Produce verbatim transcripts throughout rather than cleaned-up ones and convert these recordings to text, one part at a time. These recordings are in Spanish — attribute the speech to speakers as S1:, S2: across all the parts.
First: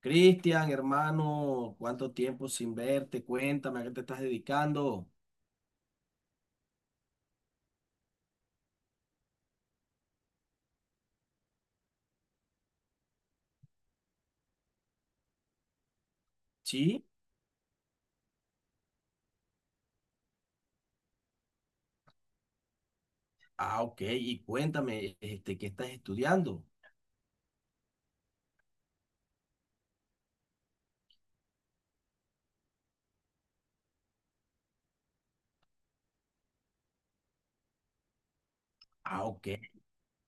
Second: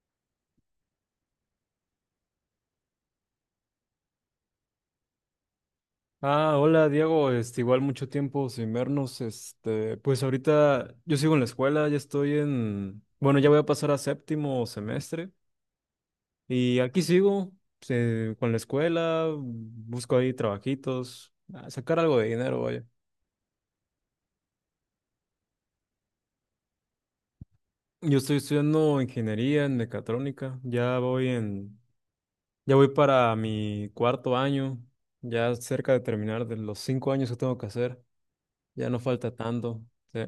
S1: Cristian, hermano, ¿cuánto tiempo sin verte? Cuéntame, ¿a qué te estás dedicando?
S2: Ah, hola Diego, este, igual mucho tiempo sin vernos, este, pues ahorita yo sigo en la escuela, ya estoy en, bueno, ya voy a pasar a séptimo semestre y aquí
S1: ¿Sí?
S2: sigo eh, con la escuela, busco ahí trabajitos, a sacar algo de dinero, vaya.
S1: Ah, ok. Y cuéntame, este, ¿qué estás estudiando?
S2: Yo estoy estudiando ingeniería en mecatrónica, ya voy en, ya voy para mi cuarto año, ya cerca de terminar de los cinco años que tengo que hacer, ya no
S1: Ah,
S2: falta
S1: ok.
S2: tanto, sí.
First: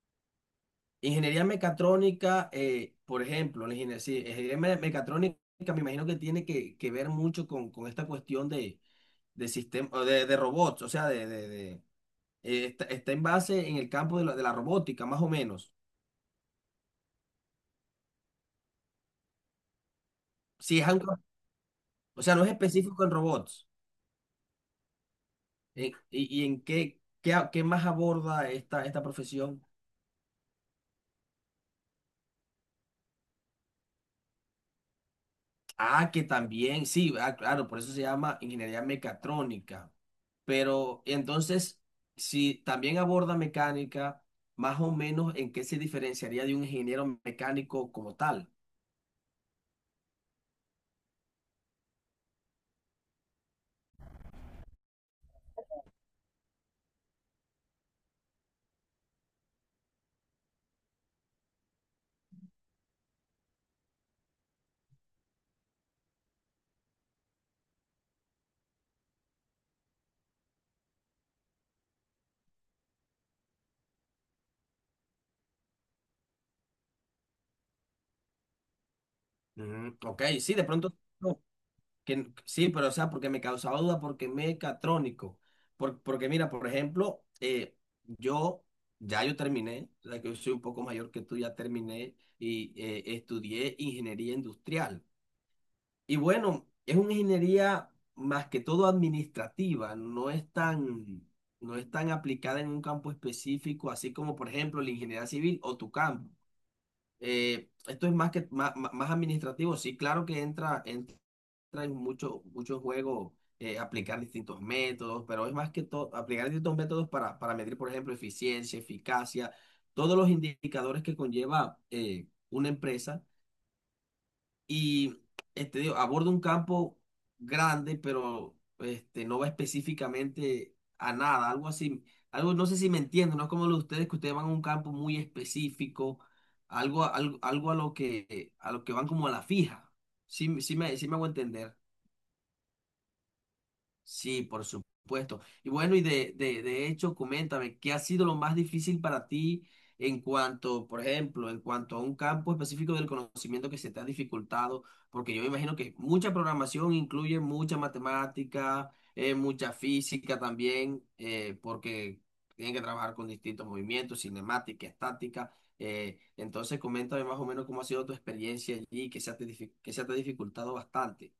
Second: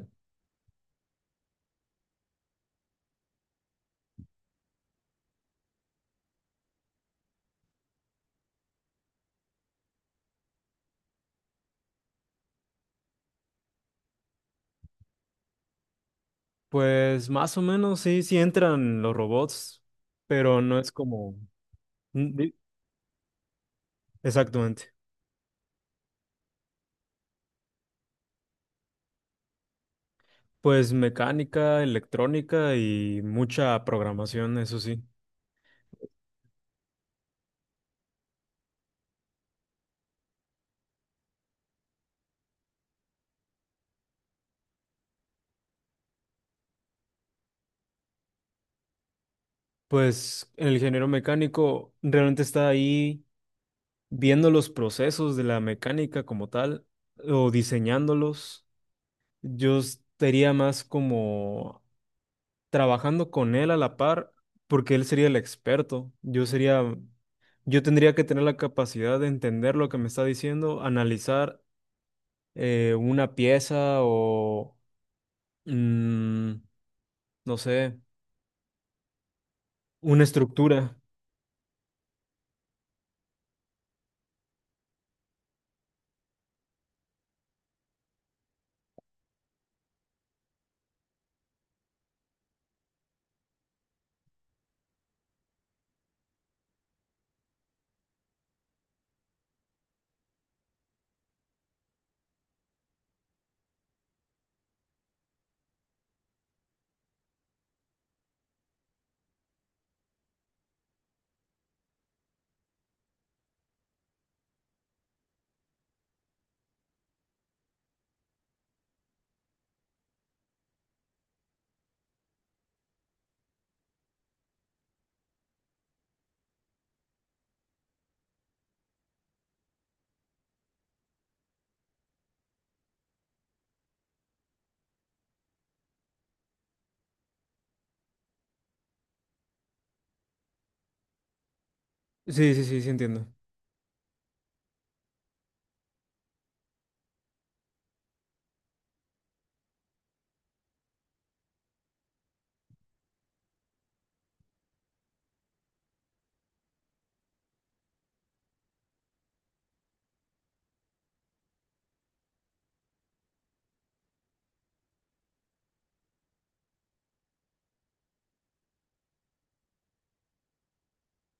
S1: Ingeniería mecatrónica, eh, por ejemplo, la ingeniería, sí, ingeniería me- mecatrónica me imagino que tiene que, que ver mucho con, con esta cuestión de, de sistema, de, de robots, o sea, de, de- de, eh, está, está en base en el campo de la, de la robótica, más o menos.
S2: Pues más o menos sí, sí entran los robots, pero no
S1: Sí, es
S2: es
S1: algo,
S2: como...
S1: o
S2: Mm,
S1: sea, no es
S2: di-
S1: específico en robots.
S2: Exactamente.
S1: Eh, ¿Y, y en qué, qué, a- qué más aborda esta, esta profesión?
S2: Pues mecánica, electrónica y mucha programación, eso sí.
S1: Ah, que también, sí, ah, claro, por eso se llama ingeniería mecatrónica. Pero entonces, si también aborda mecánica, más o menos en qué se diferenciaría de un ingeniero mecánico como tal.
S2: Pues el ingeniero mecánico realmente está ahí viendo los procesos de la mecánica como tal o diseñándolos. Yo estaría más como trabajando con él a la par porque él sería el experto. Yo sería Yo tendría que tener la capacidad de entender lo que me está diciendo, analizar eh, una pieza o, mm, no sé,
S1: Ujú, Ok,
S2: una
S1: sí, de pronto.
S2: estructura.
S1: no, Que, sí, pero o sea, porque me causaba duda, porque mecatrónico. Por- porque mira, por ejemplo, eh, yo ya yo terminé, o sea, que yo soy un poco mayor que tú, ya terminé y eh, estudié ingeniería industrial. Y bueno, es una ingeniería más que todo administrativa, no es tan, no es tan aplicada en un campo específico, así como por ejemplo la ingeniería civil o tu campo. Eh, esto es más que más, más administrativo, sí, claro que entra, entra en mucho, mucho juego, eh, aplicar distintos métodos, pero es más que todo aplicar distintos métodos para, para medir, por ejemplo, eficiencia, eficacia, todos los indicadores que conlleva, eh, una empresa y, este, digo, aborda un campo grande, pero, este, no va específicamente a nada, algo así. Algo, no sé si me entienden, no es como lo de ustedes, que ustedes van a un campo muy específico, algo, a- algo, algo a lo que, a lo que van como a la fija. Sí, sí me, sí me hago entender.
S2: Sí, sí, sí, sí entiendo.
S1: Sí, por supuesto. Y bueno, y de, de, de hecho, coméntame, ¿qué ha sido lo más difícil para ti en cuanto, por ejemplo, en cuanto a un campo específico del conocimiento que se te ha dificultado? Porque yo me imagino que mucha programación incluye mucha matemática, eh, mucha física también, eh, porque tienen que trabajar con distintos movimientos, cinemática, estática. eh, entonces, coméntame más o menos cómo ha sido tu experiencia allí, que se ha te dific- que se te ha dificultado bastante.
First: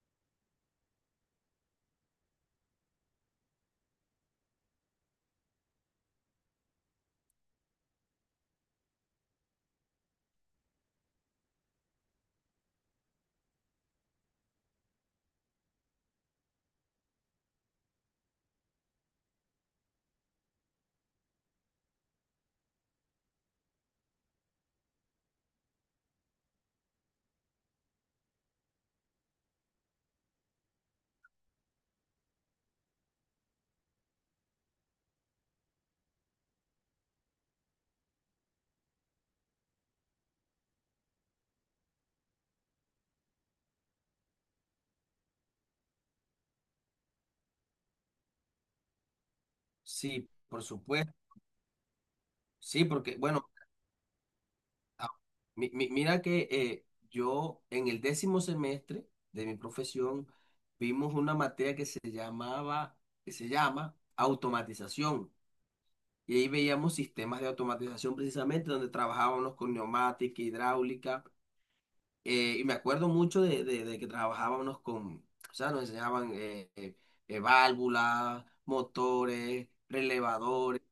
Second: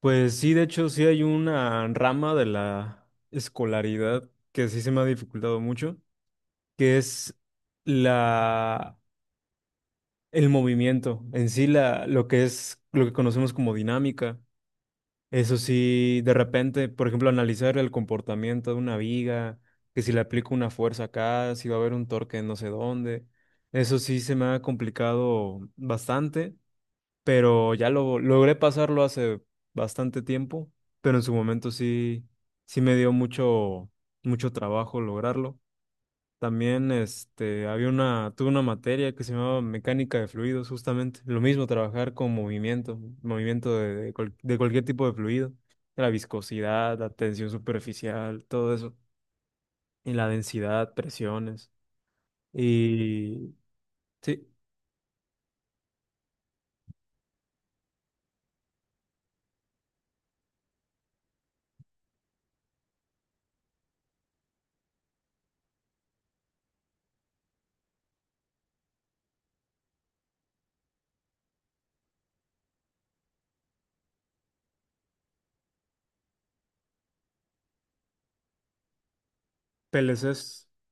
S2: Pues sí, de hecho, sí hay una rama de la escolaridad que sí se me ha dificultado mucho, que es la, el movimiento, en sí la, lo que es, lo que conocemos como dinámica. Eso sí, de repente, por ejemplo, analizar el comportamiento de una viga, que si le aplico una fuerza acá, si va a haber un torque en no sé dónde. Eso sí se me ha complicado bastante, pero ya lo logré pasarlo hace bastante tiempo, pero en su momento sí, sí me dio mucho, mucho trabajo lograrlo. También este, había una, tuve una materia que se llamaba mecánica de fluidos, justamente. Lo mismo, trabajar con movimiento, movimiento de, de cual- de cualquier tipo de fluido. La viscosidad, la tensión superficial, todo eso. Y
S1: Sí,
S2: la
S1: por
S2: densidad,
S1: supuesto.
S2: presiones.
S1: Sí, porque, bueno,
S2: Y sí,
S1: ah, mi- mi- mira que eh, yo en el décimo semestre de mi profesión vimos una materia que se llamaba, que se llama automatización. Y ahí veíamos sistemas de automatización precisamente donde trabajábamos con neumática, hidráulica. eh, y me acuerdo mucho de, de- de que trabajábamos con, o sea, nos enseñaban, eh, eh, eh, válvulas, motores,
S2: P L Cs.
S1: relevadores,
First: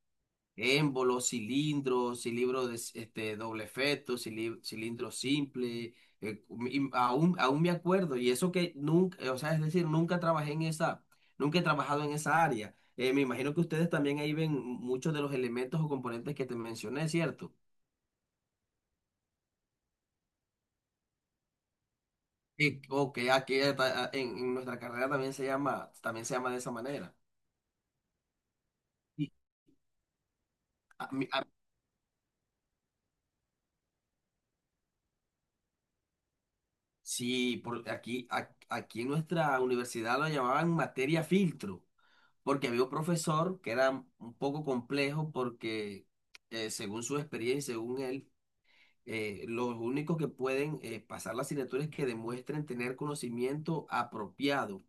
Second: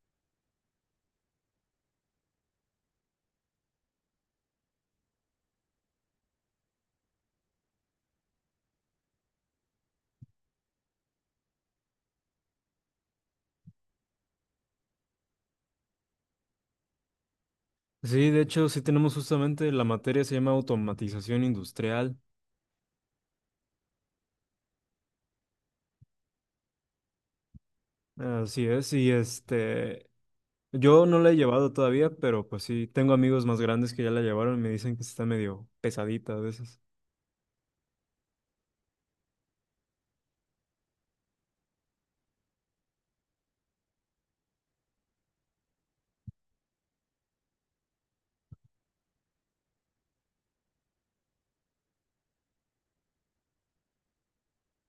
S1: émbolos, cilindros, cilindros de, c- este, doble feto, cili- cilindro simple. eh, y aún, aún me acuerdo, y eso que nunca, o sea, es decir, nunca trabajé en esa, nunca he trabajado en esa área. Eh, me imagino que ustedes también ahí ven muchos de los elementos o componentes que te mencioné, ¿cierto?
S2: Sí, de hecho, sí tenemos justamente la materia se llama automatización industrial.
S1: Y, o que aquí ata- en, en nuestra carrera también se llama, también se llama de esa manera.
S2: Así es, y
S1: Y
S2: este, Yo
S1: a
S2: no
S1: mí-
S2: la he
S1: a-
S2: llevado todavía, pero pues sí, tengo amigos más grandes que ya la llevaron y me dicen que está medio pesadita a veces.
S1: sí, por aquí, a- aquí en nuestra universidad lo llamaban materia filtro. Porque había un profesor que era un poco complejo porque, eh, según su experiencia, según él, eh, los únicos que pueden, eh, pasar la asignatura es que demuestren tener conocimiento apropiado.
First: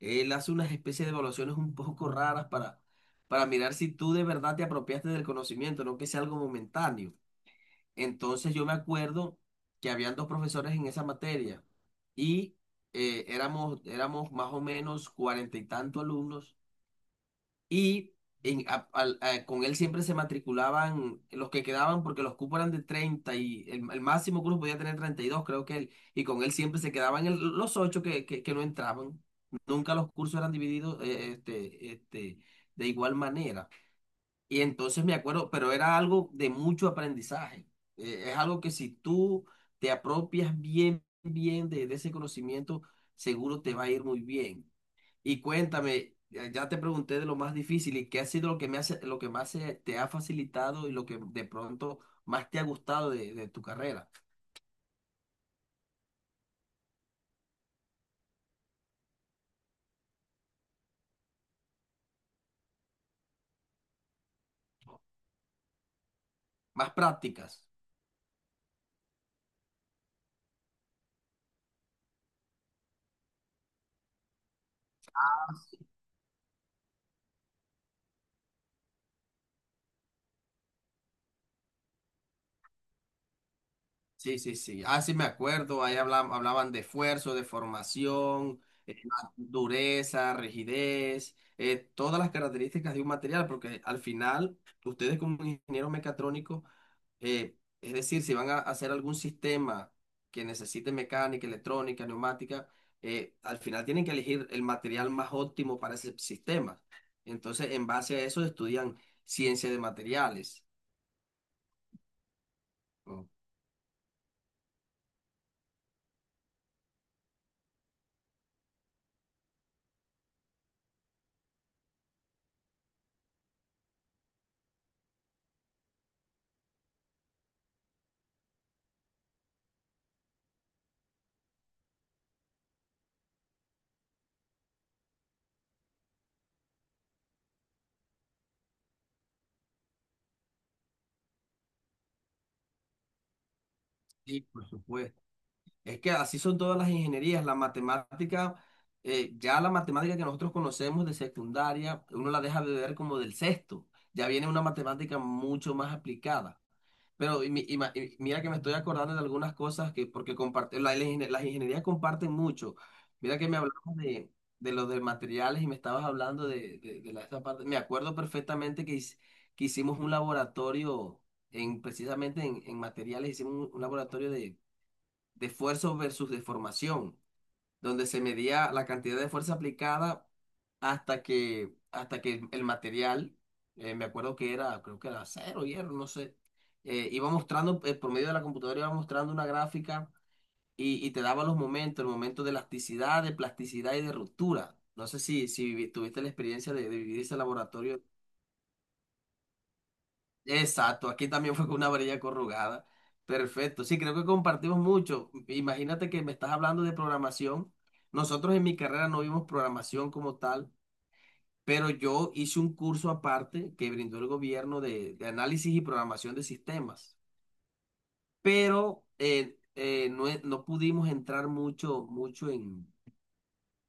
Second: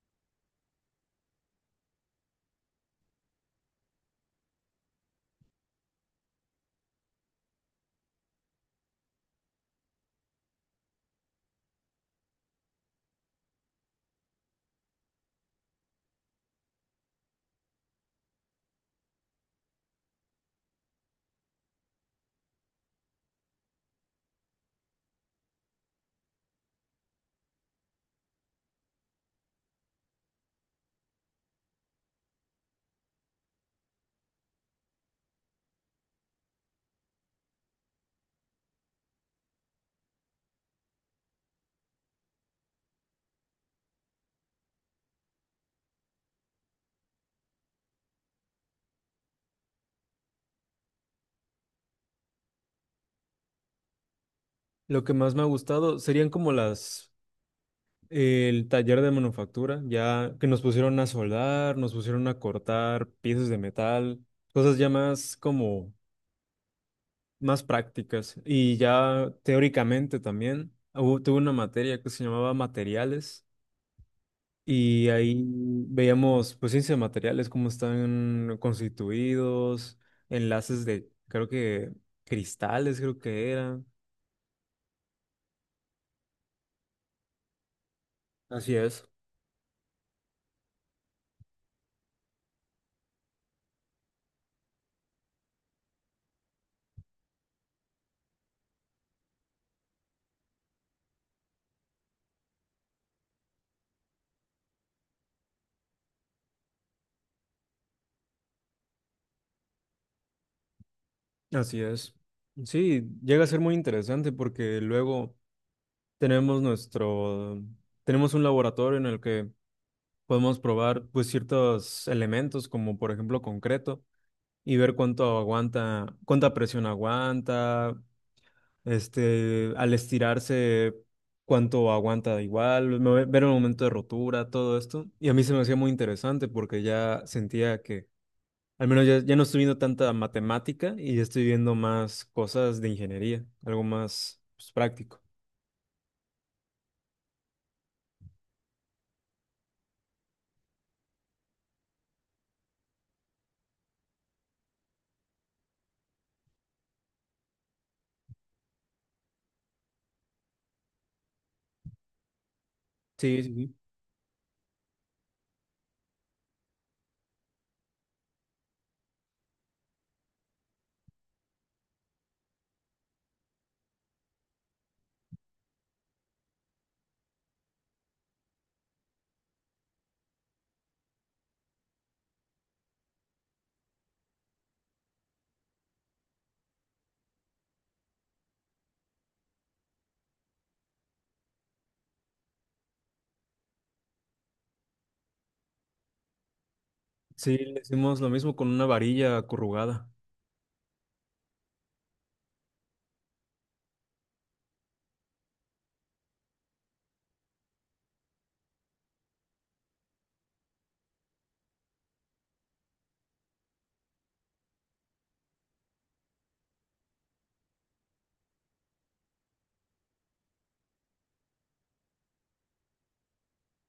S1: Él hace unas especies de evaluaciones un poco raras para, para mirar si tú de verdad te apropiaste del conocimiento, no que sea algo momentáneo. Entonces yo me acuerdo que habían dos profesores en esa materia y, eh, éramos, éramos más o menos cuarenta y tantos alumnos y en- a- al- a- con él siempre se matriculaban los que quedaban porque los cupos eran de treinta y el, el máximo que uno podía tener treinta y dos creo que él. Y con él siempre se quedaban el- los ocho que, que, que no entraban. Nunca los cursos eran divididos, eh, este, este, de igual manera. Y entonces me acuerdo, pero era algo de mucho aprendizaje. Eh, es algo que si tú te apropias bien, bien de, de ese conocimiento, seguro te va a ir muy bien. Y cuéntame, ya ya te pregunté de lo más difícil y qué ha sido lo que me hace, lo que más, eh, te ha facilitado y lo que de pronto más te ha gustado de, de tu carrera.
S2: Lo que más me ha gustado serían como las, eh, el taller de manufactura, ya que nos pusieron a soldar, nos pusieron a cortar piezas de metal, cosas ya más como,
S1: Más prácticas.
S2: más prácticas. Y ya teóricamente también, hubo- tuve una materia que se llamaba materiales, Y ahí veíamos, pues, ciencia de materiales, cómo están constituidos, enlaces de, creo que, cristales, creo que eran.
S1: Sí, sí, sí. Ah, sí, me acuerdo. Ahí hablaban, hablaban de esfuerzo, de formación,
S2: Así
S1: eh,
S2: es.
S1: dureza, rigidez, eh, todas las características de un material, porque al final ustedes como ingenieros mecatrónicos, Eh, es decir, si van a hacer algún sistema que necesite mecánica, electrónica, neumática, eh, al final tienen que elegir el material más óptimo para ese sistema. Entonces, en base a eso estudian ciencia de materiales.
S2: Así es. Sí,
S1: Oh,
S2: llega a ser muy interesante porque luego tenemos nuestro, tenemos un laboratorio en el que podemos probar pues ciertos elementos como por ejemplo concreto y ver cuánto aguanta, cuánta presión aguanta, Este, al estirarse, cuánto aguanta igual, me- ver el momento de rotura, todo esto. Y a mí se me hacía muy interesante porque ya sentía que, al menos ya, ya no estoy viendo tanta matemática y ya estoy viendo más cosas de ingeniería, algo más
S1: sí, por
S2: pues,
S1: supuesto.
S2: práctico.
S1: Es que así son todas las ingenierías. La matemática, eh, ya la matemática que nosotros conocemos de secundaria, uno la deja de ver como del sexto. Ya viene una matemática mucho más aplicada. Pero y mi- y ma- y mira que me estoy acordando de algunas cosas que, porque comparte, la- la ingen- las ingenierías comparten mucho. Mira
S2: Sí,
S1: que
S2: sí,
S1: me hablabas
S2: sí.
S1: de, de los de materiales y me estabas hablando de, de, de la- esta parte. Me acuerdo perfectamente que, hic- que hicimos un laboratorio en, precisamente en, en materiales, hicimos un, un laboratorio de, de esfuerzo versus deformación donde se medía la cantidad de fuerza aplicada hasta que, hasta que el material, eh, me acuerdo que era, creo que era acero, hierro, no sé, eh, iba mostrando, eh, por medio de la computadora iba mostrando una gráfica y, y te daba los momentos, el momento de elasticidad, de plasticidad y de ruptura. No sé si, si vi- tuviste la experiencia de, de vivir ese
S2: Sí, le
S1: laboratorio.
S2: hicimos lo mismo con una varilla acurrugada.
S1: Exacto, aquí también fue con una varilla corrugada. Perfecto, sí, creo que compartimos mucho. Imagínate que me estás hablando de programación. Nosotros en mi carrera no vimos programación como tal, pero yo hice un curso aparte que brindó el gobierno de, de análisis y programación de sistemas. Pero, eh, eh, no, e- no pudimos entrar mucho, mucho en,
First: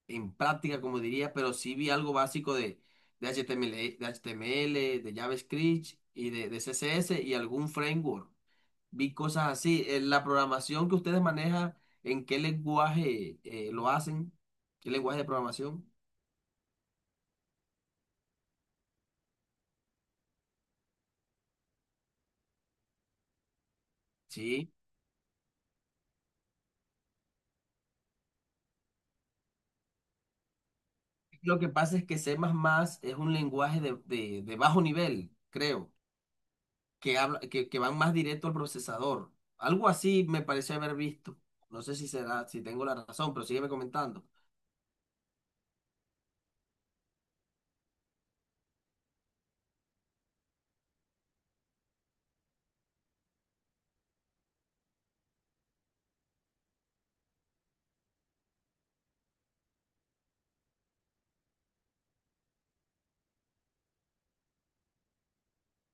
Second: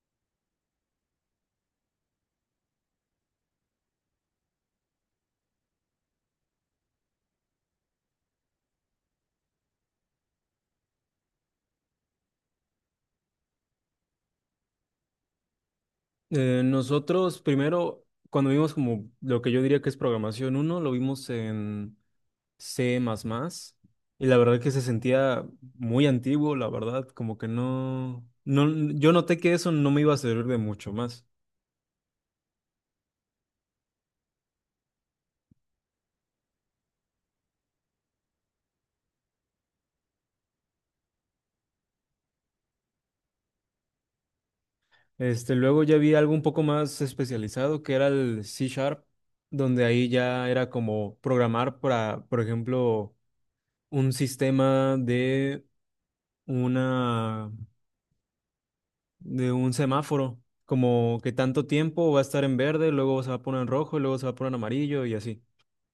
S1: en práctica, como diría, pero sí vi algo básico de, de H T M L, de H T M L, de JavaScript y de de C S S y algún framework vi cosas así. Eh, La programación que ustedes manejan, ¿en qué lenguaje eh, lo hacen? ¿Qué lenguaje de programación?
S2: Eh, nosotros primero, cuando vimos como lo que yo diría que es programación uno lo vimos en C++, y la verdad que
S1: Sí.
S2: se sentía muy antiguo, la verdad, como que no, no, yo noté que eso no me iba a servir de mucho más.
S1: Lo que pasa es que C más más es un lenguaje de, de- de bajo nivel, creo, que habla, que, que van más directo al procesador. Algo así me pareció haber visto. No sé si será, si tengo la razón, pero sígueme comentando.
S2: Este, luego ya vi algo un poco más especializado, que era el C Sharp, donde ahí ya era como programar para, por ejemplo, un sistema de una de un semáforo, como que tanto tiempo va a estar en verde, luego se va a poner en rojo, y luego se va a poner en amarillo y así.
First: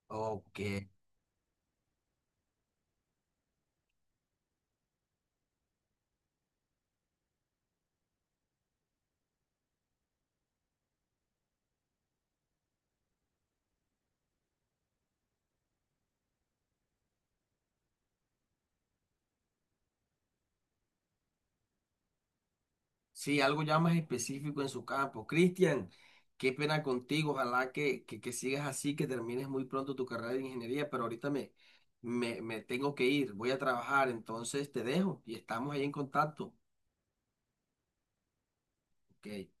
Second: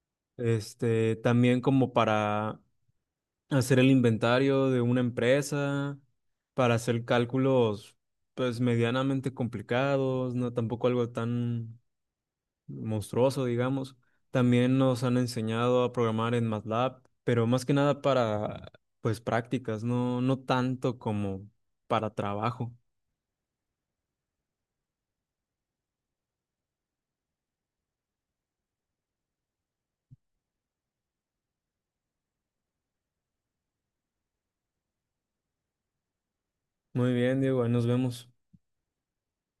S1: Ok.
S2: Este, también como para hacer el inventario de una empresa, para hacer cálculos pues medianamente complicados, no tampoco algo tan monstruoso, digamos. También nos han enseñado a programar en MATLAB, pero más que nada para pues prácticas, no no tanto como para trabajo.
S1: Sí, algo ya más específico en su campo. Cristian, qué pena contigo. Ojalá que, que, que sigas así, que termines muy pronto tu carrera de ingeniería, pero ahorita me, me, me tengo que ir, voy a trabajar, entonces te dejo y estamos ahí en contacto.
S2: Muy bien, Diego, ahí nos vemos.
S1: Ok.